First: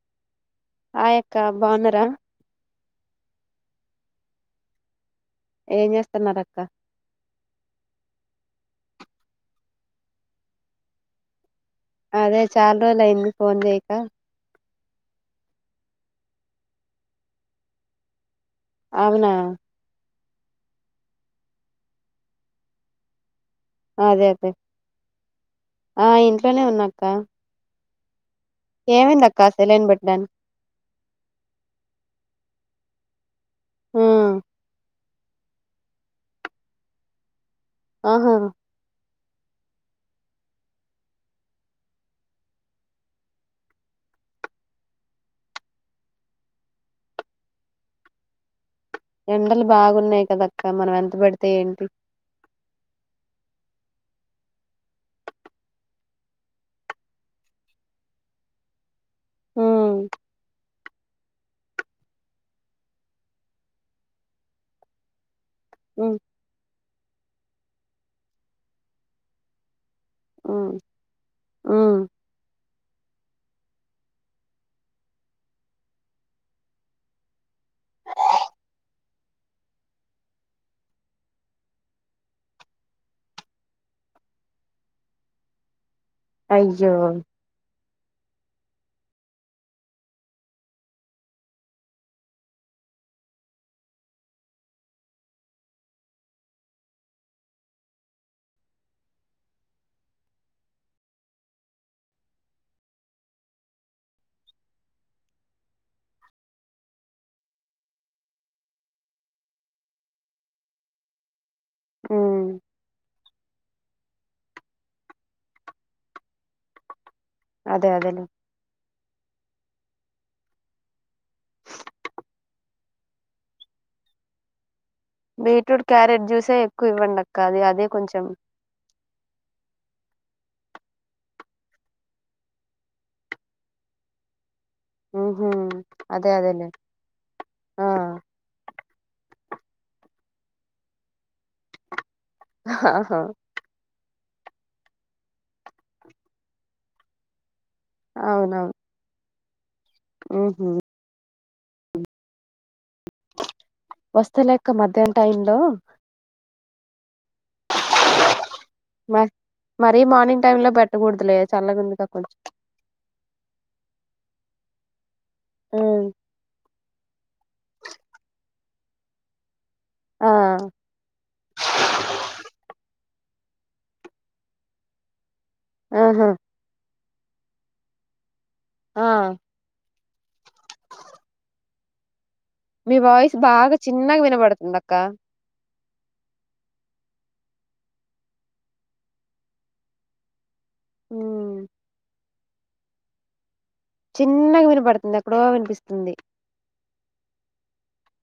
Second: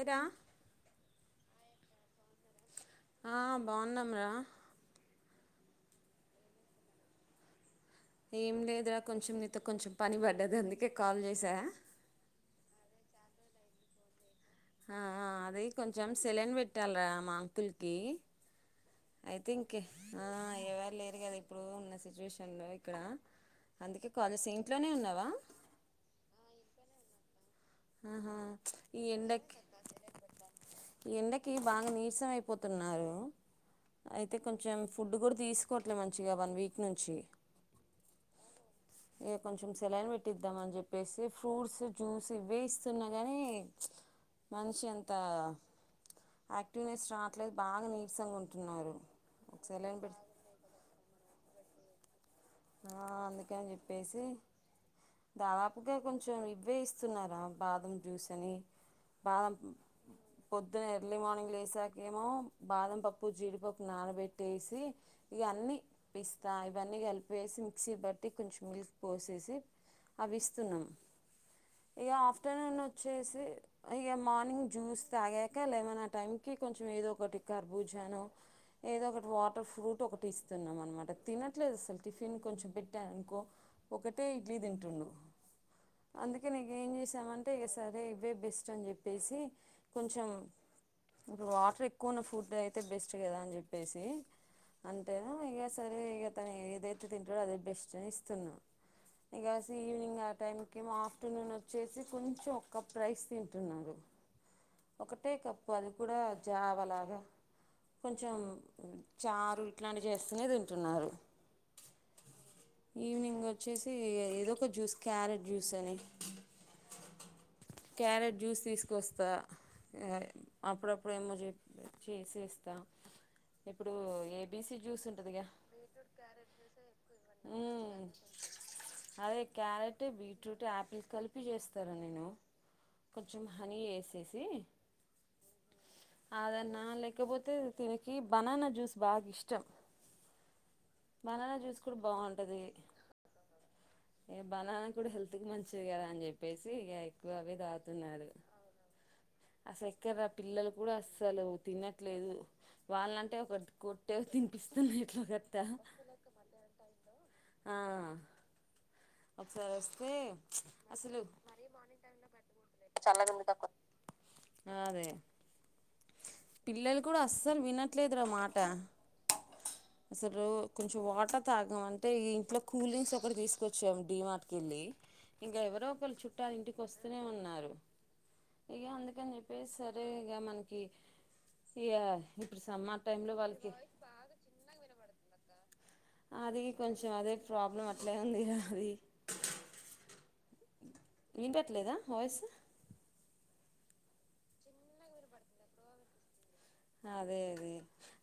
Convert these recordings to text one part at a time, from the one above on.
ఐరా ఆయక్క బావున్నరా ఆ బాగున్నాంరా ఏం చేస్తాన్నారక్క ఏం లేదురా కొంచెం నీతో కొంచెం పని పడ్డది అందుకే కాల్ చేసా అదే చాలా రోజులు అయింది ఫోన్ చేయక అ ఆ అది కొంచెం సెలెన్ పెట్టాలరా మా అంకుల్ కి అవునా ఆ ఎవరు లేరు కదా ఇప్పుడు ఉన్న సిచ్యువేషన్ లో ఇక్కడ అందుకే అదే కాల్ చేసా అదే ఇంట్లోనే ఉన్నావా ఆ ఇంట్లోనే ఉన్న అక్క ఆహా ఈ ఎండ అక్క కి సెలైన్ పెట్టడానికి ఈ ఎండకి బాగా నీర్సమ్ పోతున్నారు ఉమ్ అయితే కొంచెం ఫుడ్ కూడా తీసుకోవట్లేదు మంచిగా వన్ వీక్ నుంచి ఆహా ఇక కొంచెం సెలన్ పెట్టిద్దామ్ అని చెప్పేసి ఫ్రూట్స్, జ్యూస్ ఇవే ఇస్తున్నా కానీ మనిషి అంత యాక్టివ్నెస్ రావట్లేదు బాగా నీరసంగా ఉంటుంన ఎండలు బాగున్నాయి కదక్క మనం ఎం పెడితే ఏంటి ఆ అందుకని చెప్పేసి దాదాపుగా కొంచెం ఇవే ఇస్తున్నారా బాదం జ్యూస్ అని బాదం ఉమ్ పొద్దున్న ఎర్లీ మార్నింగ్ లేసాకేమో బాదం పప్పు జీడిపప్పు నానబెట్టేసి ఇవన్నీ ఉమ్ పిస్తా ఇవన్నీ కలిపు. వేసి మిక్సీ బట్టి కొంచెం మిల్క్ పోసేసి. ఉమ్ అవిస్తున్నాము ఉమ్ ఇక ఆఫ్టర్నూను అయ్యో మార్నింగ్ జ్యూస్ తాగాక, లెవెన్ ఆ టైమ్ కి కొంచెం ఏదో ఒకటి కర్బూజను ఏదో ఒకటి వాటర్ ఫ్రూట్ ఇస్తున్నమనమాట తినట్లేదు అసలుకు టిఫిన్ కొంచెం పెట్టాను అనుకో ఒకటే ఇడ్లీ తింటుండు. అందుకే నీకేం అయ్యో చేసామంటే సరే ఇవే బెస్ట్ అని చెప్పేసి కొంచెం ఇప్పుడు వాటర్ ఎక్కువన్న ఫుడ్ అయితే బెస్ట్ కదా అని చెప్పేసి అంతేనా ఇక సరే ఇక తను ఏదైతే. క తింటాడు అదే బెస్ట్ అని ఇస్తున్నాను ఇం కాసి ఈవినింగ్ ఆ టైంకి ఏమో ఆఫ్టర్నూన్ వచ్చేసి కొంచెం ఒక కప్ రైస్ తింటున్నారు. ఒకటే కప్పు అది కూడా జావలాగా కొంచెం చారు ఇట్లాంటి చేస్తూనే తింటున్నారు. ఉమ్ ఈవినింగ్ వచ్చేసి ఏదో ఒక జూస్ క్యారెట్ జ్యూస్ అని అదే అదేలే క్యారెట్ జ్యూస్ తీసుకొస్తా. అప్పుడప్పుడు ఏమో చేసిస్తా ఇప్పుడు A B C. Beetroot, carrot juice. సే ఎక్కువ ఇవ్వండక్క అదే అదే మ్మ్ కొంచం. అంటే బీట్రూట్ యాపిల్ కలిపి చేస్తారా నేను కొంచెం హనీ వేసేసి. ఉహు అదే అదేలే అదన్న లేకపోతే ఆ తనకి బనానా జ్యూస్ బాగా ఇష్టం. చెం. బనానా జ్యూస్ హా హా ఏ బనాన్న కూడా హెల్త్ కి మంచిది కదా అని చెప్పేసి ఇక ఎక్కువ అవి దా. అన్నారూ అవునవును అసల్ కే ఎక్కర ఉహు పిల్లలు కూడా. అసలు తినట్లేదు. వాళ్ళంటే ఒక కొట్టే వస్తలే అక్క తినిపిస్తున్నా మధ్యాహ్నం ఎట్లో టైమ్ గట్ట లో ఆ మా ఒకసారి మరీ వస్తే మార్నింగ్ టైమ్ లో అసలు పెట్టకూడదులే మ మని చల్లగుందిగా పె కొంచెం చల్లంది త. నాదే పిల్లలు కూడా అస్సలు వినట్లేదు రా మాట్ ట్ట ఆ అసలు కొంచెం వాటర్ తాగమంటే ఈ ఇంట్లో కూలింగ్స్ [unintelligible] కూడా తీసుకొచ్చాం డి మట్కెళ్ళి. ఇంకా ఎవరో ఒకలు ఆహా చుట్టాలు ఇంటికి వస్ స్తూనే ఉన్నారు ఇగ ఆ అందుకని చెప్పేసి సర్ అరే ఇగా మనకి ఇయ్యా మీ వాయిస్ బాగా చిన్నగా వినబడుతుంది అక్క అది కొంచెం అదే ప్రాబ్లం అట్లే ఉంది అది ఉమ్ వినిపియ్యట్లేదా వాయిస్ చిన్నగా వినపడుతుంది ఎక్కడో వినిపిస్తుంది అదే అదే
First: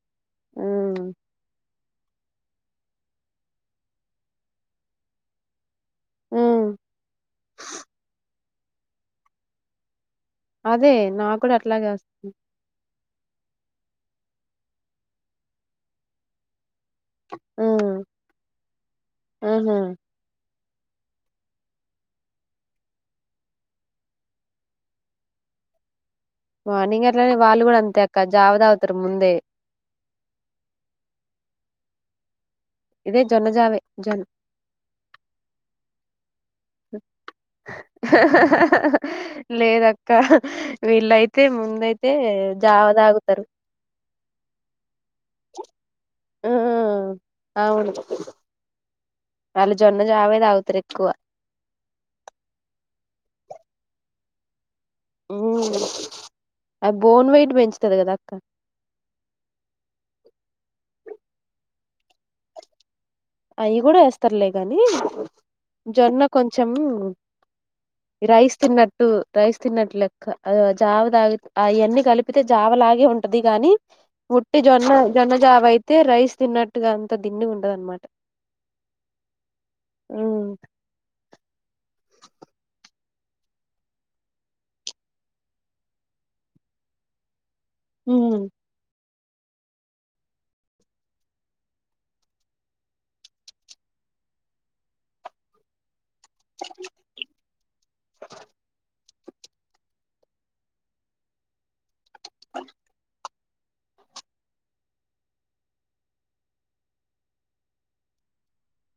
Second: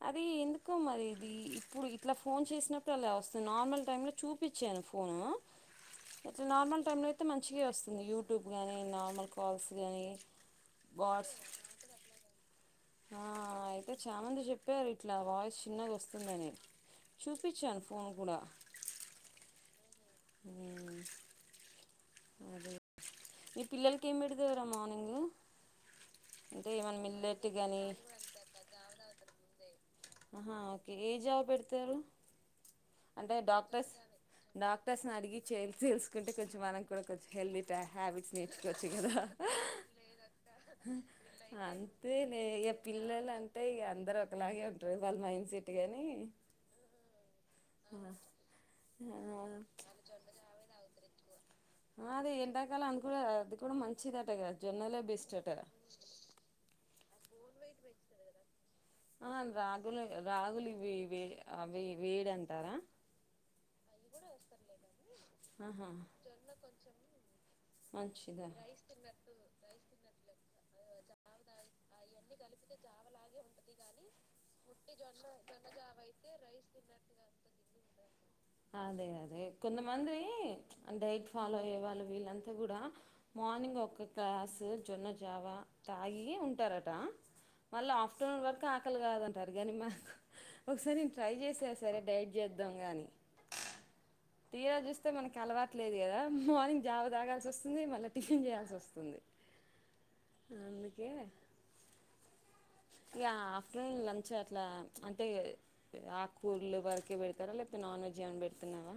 అది ఎందుకో మరి ఉమ్ ఇది ఇప్పుడు ఇట్లా ఫోన్ చేసినప్పుడు అలా వస్తుంది నార్మల్ టైమ్ లో చూపించాను ఫోను ఇట్లా ఉమ్ నార్మల్ టైమ్ లో అయితే మంచిగ వస్తుంది యూ యూట్యూబ్ కానీ నార్మల్ కాల్స్ కానీ అదే నా కూడా అట్లాగే వస్తుంది ఆ అయితే చాలామంది చెప్పారు ఇట్లా వాయిస్ చిన్నగా వస్తుందని చూపించాను ఉమ్ ఫోన్ కూడా ఆహా అదే మీ పిల్లలకి ఏం పెడతవరా మార్నింగ్ అంటే ఏమైనా నింగ ఎట్లానే మిల్లెట్ వాళ్ళు కూడా కానీ అంతే అక్క జావద అవుతారు ముందే ఆహా ఓకే ఏ జాబు పెడతారు ఇదే అంటే జొన్న జావే డాక్టర్ జొన్న డాక్టర్స్ అడిగి చే తెసుకుంటే కొంచెం మనకు కూడా కొంచెం హెల్దీ హ్యాబిట్స్ నేర్చుకోవచ్చు కదా లేదక్క వీళ్ళయితే ముందయితే అంతే ఇక జావ పిల్లలు తాగుతారు అంటే ఇక అందరుూ ఒకలాగే ఉంటు ల్ నైన్ సిటీగాని ఉమ్ అవును వాళ్ళు జొన్న జావే తాగుతారు ఎక్కువ ఆ అదే ఎండాకాలానికి కూడా అది కూడా మంచిదిట గా బోన్ వై పెంచుతది కద అక్క ఆ రాగులు రాగులు ఇవి ఇవే అవి వేడి అంటారా అవి కూడా వేస్తారులే గాని ఆహా జొన్న కొంచెం మంచిదా రైస్ తిన్నట్టు రైస్ తిన్నట్ లెక్క జావ తాగి అవన్ని కలిపితే జావ లాగే ఉంటది గాని వుట్టి జొన్న జొన్న జావ అయితే రైస్ తిన్నట్టుగా అంత దిండి ఉంటద అనమాట అదే అదే కొంతమంత్రి డై ఫాలో అయ్యే వాళ్ళు వీళ్ళంతా కూడా మార్నింగ్ ఒక క్లాసు జొన్న జావా తాగి ఉంటారట మళ్ళ ఆఫ్టర్నూన్ వర్ కాదంటారు కానీ ఒకసారి నే ట్రై చేసా సరే డైట్ చేద్దాం గాని తీరా చూస్తే మనకి అలవాట్లేదు కదా మార్నింగ్ జావ తాగాల్సి వస్తుంది మళ్ళీ టిఫిన్ చేయాల్సి వస్తుంది అందుకే కా ఆఫ్టర్నూన్ లంచ్ అట్లా అంటే ఆకూర్లు వరకే పెడతారా లేకపోతే నాన్ వెజ్ ఏమైనా పెడుతున్నావా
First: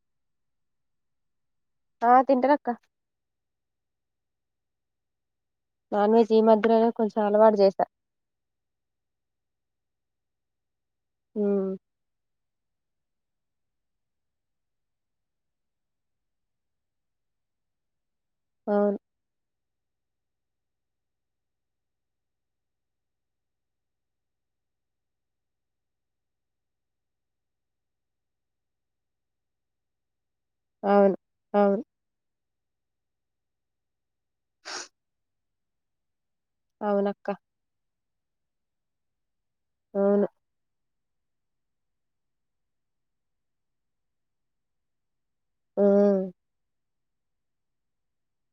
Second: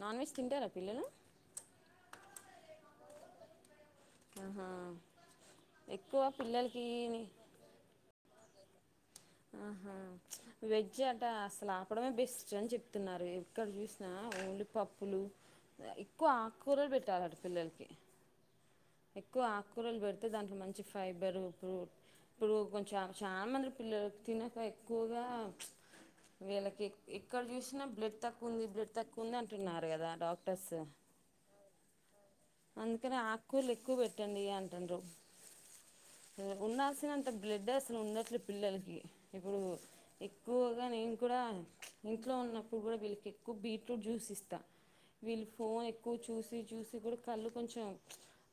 నాన్ వెజ్ తింటారా పిల్లలు ఆ తింటరు అక్క ఆహా నాన్ ఎక్కువ వెజ్ ఈ పిల్లలకి మధ్యలోైనే కొంచెం అలవాటు చేశా ఆహా వె జ్ అంట ఉమ్ అసలు ఆపడమే బెస్ట్ చన్ చెప్తున్నారు ఎక్కడ చూసినా ఓన్లి పప్పులు ఎక్కువ ఆకూరలు పెట్టాలట పిల్లలకి అవును ఎక్కువ ఆకు కూరలు పెడితే దాంట్లో మంచి ఫైబరు ఇప్పు ఇప్పుడు కొంచెం చాలా మంది పిల్లలు తినక ఎక్కువగా వీళ్ళకి ఎక్కడ చూసినా బ్లడ్ తక్కువ ఉంది బ్లడ్ తక్కువ ఉంది అంటున్నారు కదా డాక్ట అవును అవును అందుకని ఆకూర్లు ఎక్కువ పెట్టండి అంటున్నారు ఉండాల్సినంత అవునక్క బ్లడ్ అస్ ఉండట్లే పిల్లలకి ఇప్పుడు అవును ఎక్కువగా నేను కూడా ఇంట్లో ఉన్నప్పుడు కూడా వీళ్ళకి ఎక్కువ బీట్రూట్ జ్యూస్ ఇస్తా వీళ్ళు ఫోన్ ఎక్కువ ఉమ్ చూసి చూసి ప్పుడు కళ్ళు కొంచెం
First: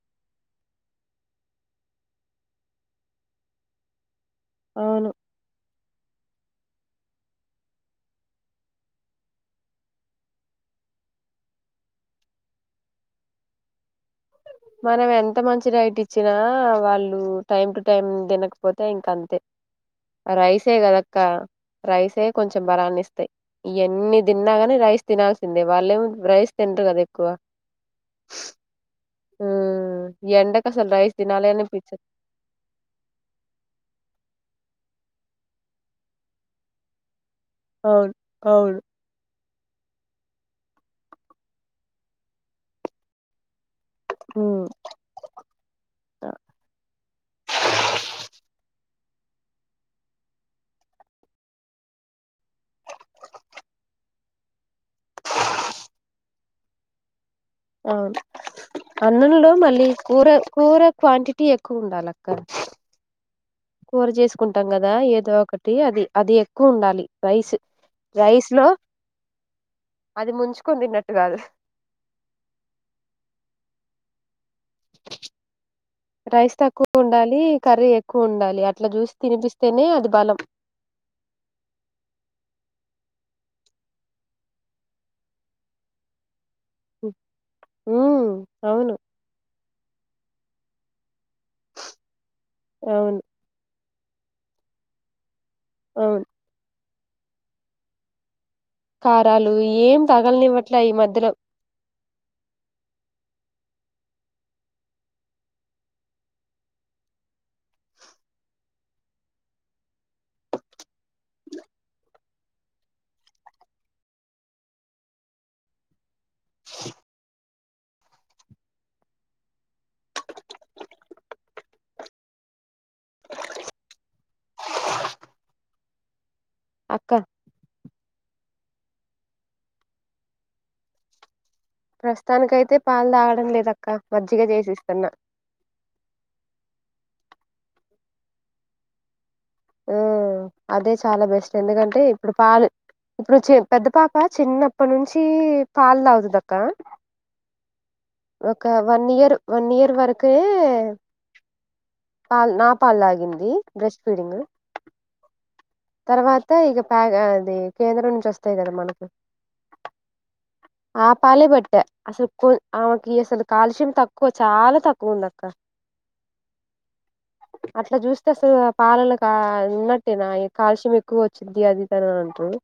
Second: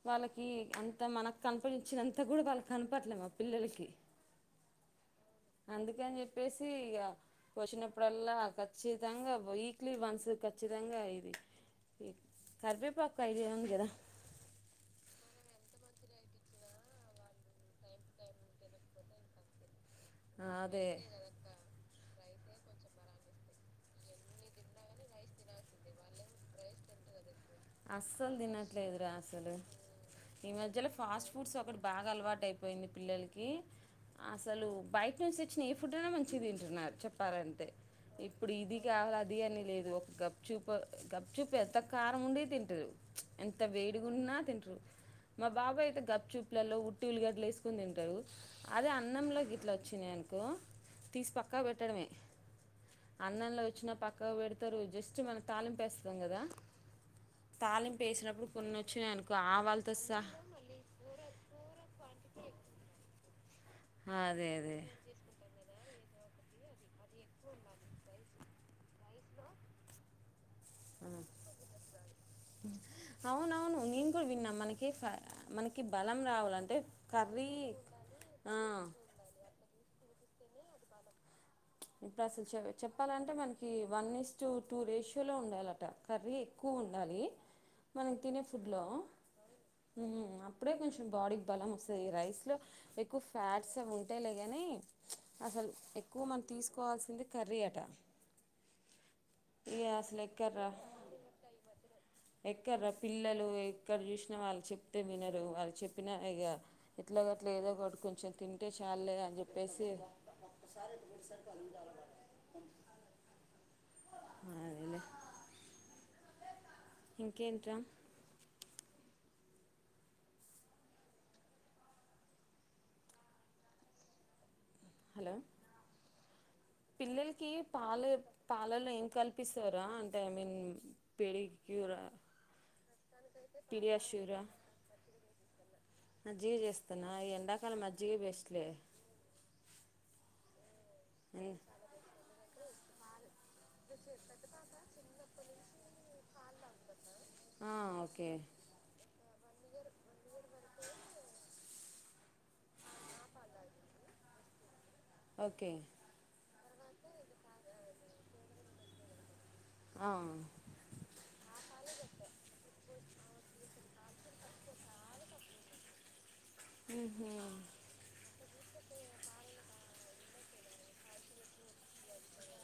వాళ్ళకి అంత మనకు కనిపించినంత కూడా వాళ్ళ కనపట్లేము మా పిల్లలకి అవును అందుకని చెప్పేసి ఇక వచ్చినప్పుడల్లా ఖచ్చితంగా వీక్లీ వన్స్ ఖచ్చితంగా ఇది కరిపేపాకు ఐడియా ఉంది కదా మనం ఎంత మంచి డైట్ ఇచ్చినా వాళ్ళు టైం టు టైం తినకపోతే ఇంక అంతే రైస్గ అదే అదక్క రైస్ కొంచెం బరాన్ని ఇస్తాయి ఇవన్ని తిన్నాగానే రైస్ తినాల్సిందే వాళ్ళేం రైస్ తినరు కదా ఎక్కువ అసలు దిన లేదురా అసలు ఉమ్, ఈ ఎండకు మధ్యలో అసలు రైస్ ఫాస్ట్ తినాలి ఫుడ్స్ ఒకటి అనిపించదు బాగా అలవాటు అయిపోయింది పిల్లలకి అసలు బయట నుంచి తెచ్చిన ఏ ఫుడ్ అయినా మంచిగా తింటున్నారు చెప్ చెప్పారంటే అవును ఇప్పుడు ఇది అవును కావాలది బిర్యానీ లేదు ఒక గప్ చూపు గప్చూపు ఎంత కారం ఉండడి తింటారు ఎంత వేడి ఉమ్, తిరు మా బాబాయితే గప్పు చూపులలో ఉట్ ఉల్లిగడ్లు వకని తింటారు అదే అన్నంలో గ ఇట్లా వచ్చినాయి అనుకో తీసి పక్కా పెట్టడమే అన్నంలో వచ్చినా పక్కా పెడతారు జస్ట్ మనం తళింప వేస్తాం కదా తాలింపు అవు వేసినప్పుడు కొన్ని వచ్చినాయి అనుకో అన్నలో మళ్ళీ ఆవాలతో కూర సహా కూర క్వాంటిటీ ఎక్కువ ఉండాలి అక్క కూర అదే చేసుకుంటాం అదే కదా ఏదో ఒకటి అది అది ఎక్కువ ఉండాలి రైస్ రైస్ లో అది ముంచు అవున అవును నిం రైస్ తక్కువ ఉండాలి కర్రీ ఎక్కువ ఆ ఉండాలి అట్లా చూసి తినిపిస్తేనే అది బలం ఇప్పుడు అసలు చె చెప్పాలంటే మనకి వన్ ఇస్ టు టూ రేషియోలో ఉండాలిట కర్రీ ఎక్కువ ఉండాలి మనం ఉమ్ తినే ఫుడ్లో అవును అప్పుడే కొంచెం బాడీ బలం వస్తుంది ఈ రైస్ లో ఎక్కువ అవును ఫ్యాట్స్ ఏ గట్ట లేగనే అసలు ఎక్కువ అవును మ తీసుకోవాల్సింది కర్రీ ఆట కారాలు ఏం తగలినివ్వట్లే ఈ మధ్యలో ఎక్కడ్రా పిల్లలు ఎక్కడ చూసినా వాళ్ళు చెప్తే వినరు వాళ్ళు చెప్పినా ఇక ఎట్లాగట్లే ఏదో ఒకటి కొంచెం తింటే చాలులేద అని చెప్పేసి [inaudible] ఇంకేం హలో అక్క పిల్లలకి పాలు పాలల్లో ఏం కల్పిస్తారా అంటే ఐ మీన్ పెేడి ప్రస్తుతానికైతే పాలు తాగడం లేదక్క పిడియాష్యూరా మజ్జిగ చేసిస్తున్నా మజ్జిగ చేస్తును ఈ ఎండాకాల మజ్జిగ బెస్ట్లే హ్మ్ అదే చాలా బెస్ట్ ఎందుకంటే ఇప్పుడు పాలు ఇప్పుడు చే పెద్ద పాప చిన్నప్పటి నుంచి పాలు తాగుతుందాక్ క ఆ ఓకే ఒక వన్ ఇయర్ వన్ ఇయర్ వరకె పాల్ నా పాల్లాగింది బ్రెస్ట్ ఫీడింగ్ ఓకే తర్వాత ఇక ప్యాగ అది కేంద్రం నుంచి వస్తాయి కదా మనకు ఆ, ఆ పాలే పెట్ట అసలు పూ ఆమెకి అసలు కాల్ష్యయం తక్కువ చాలా తక్కువ ఉంది అక్క ఉమ్, అట్లా చూస్తే అసలు ఆ పాలల్లో కా ఉన్నట్టే నా కాలుష్యం ఎక్కువ వచ్చింది అది తని అంటారు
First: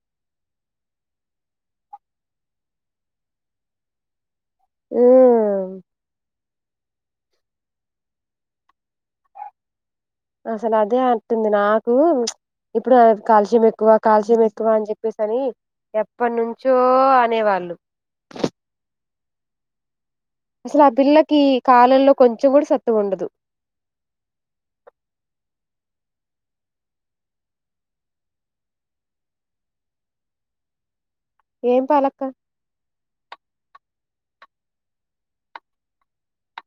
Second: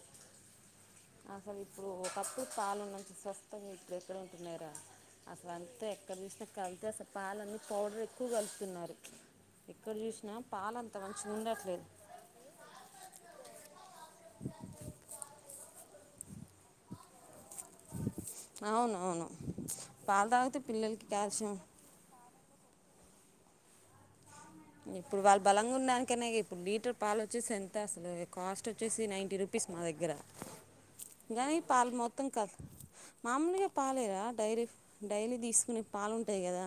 అసలు ఇప్పుడు ఒక తప్పు స్ాలుం నుంచి స్వస్ంగా ఇప్పుడు ఎక్కడ అంటన్నార అసలు ఉమ్ అంత ఎక్కడ చూసినా కలితే అసలు పలన్నీ పౌడర్ ఎక్కువ కలుపుతున్నారు ఎక్కడ చూసినా అసలు పాలు అంత అదే మంచిగా అంటంది ఉండట్లేదు నాకు ఇప్పుడు కాల్షియం ఎక్కువ కాల్షియం ఎక్కువ అని చెప్పేసి అని ఎప్పటి నుంచో అనేవాళ్ళు అవునవును అసలు ఆ పిల్లకి కాలంలో కొంచెం కూడా స ఉండదు ఇప్పుడు వాళ్ళు బలంగా ఉండనికనే ఇప్పుడు లీటర్ పాలు వచ్చేసి ఎంత అసలు కాస్ట్ వచ్చేసి నైంటీ రూపీస్ మా దగ్గర జనీ ఏం పాల పాలక్క మోతం కల్తీ మామూలుగా పాలేరా డైరీ డైలీ తీసుకునే పాలుంటాయి కదా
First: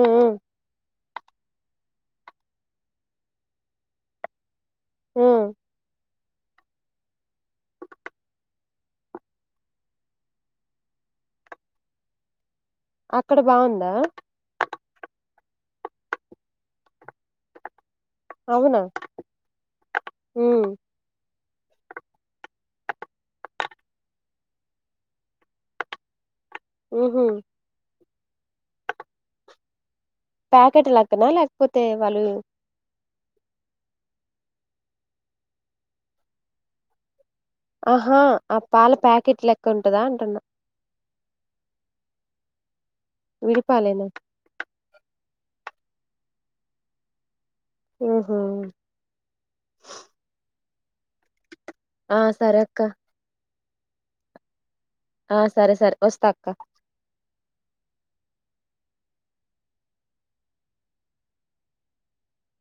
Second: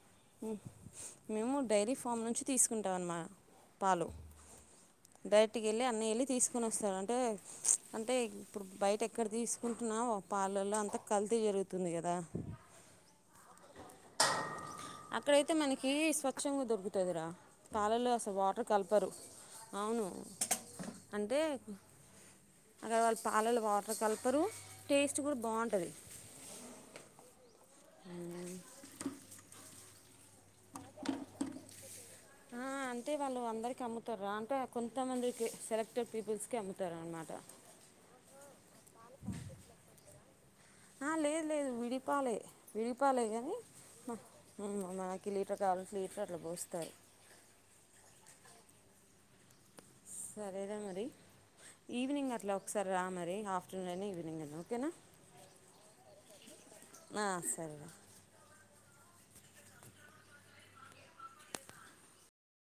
ఉమ్ ఉమ్ ఉ మేము డైరీ ఫామ్ నుంచి తీసుకుంటాం అన్నమా పాలు ఉమ్. డైరెక్ట్ గా వెళ్ళి అన్ని తీసుకొని వస్తారు అంటే అంటే ఇప్పుడు బయట ఎక్కడ తీసుకుంటున్నా పాలల్లో అంతా కల్తీ జరుగుతుంది కదా అక్కడ బాగుందా అక్కడైతే మనకి స్వచ్ంగా దొరుకుతుందిరా పాలలో అసలు వాటర్ అవునా కలపరు అవును ఉమ్ అంటే అక్కడ వాళ్ళు పాలలు వాటర్ కలపరు టేస్ట్ కూడా బాగుంటుంది ఉఓహ ప్యాకెట్ లక్కనా లేకపోతే వాళ్ళు అంటే వాళ్ళు అందరికీ అమ్ముతారా అంటే కొంతమందికి సెలెక్టెడ్ పీపుల్స్కి అమ్ముతారు అన్న మాట ఆహా పాల ప్యాకెట్ లెక్క ఉంటదా అంటున్నా విడిప్ ప్పాలే గానీ విడిపాలేనా కి లీటర్ కావాల్సి లీటర్ అట్లా పోస్తారు ఓహో అదేదా మరి ఆ ఈవినింగ్ అట్లా సరే అక్క ఒకసారి రా మరి ఆఫ్ టూ నైన్ ఈవినింగ్ అన్న ఓకేనా ఆ సరే సరే వస్తక్క ఆ సరేలే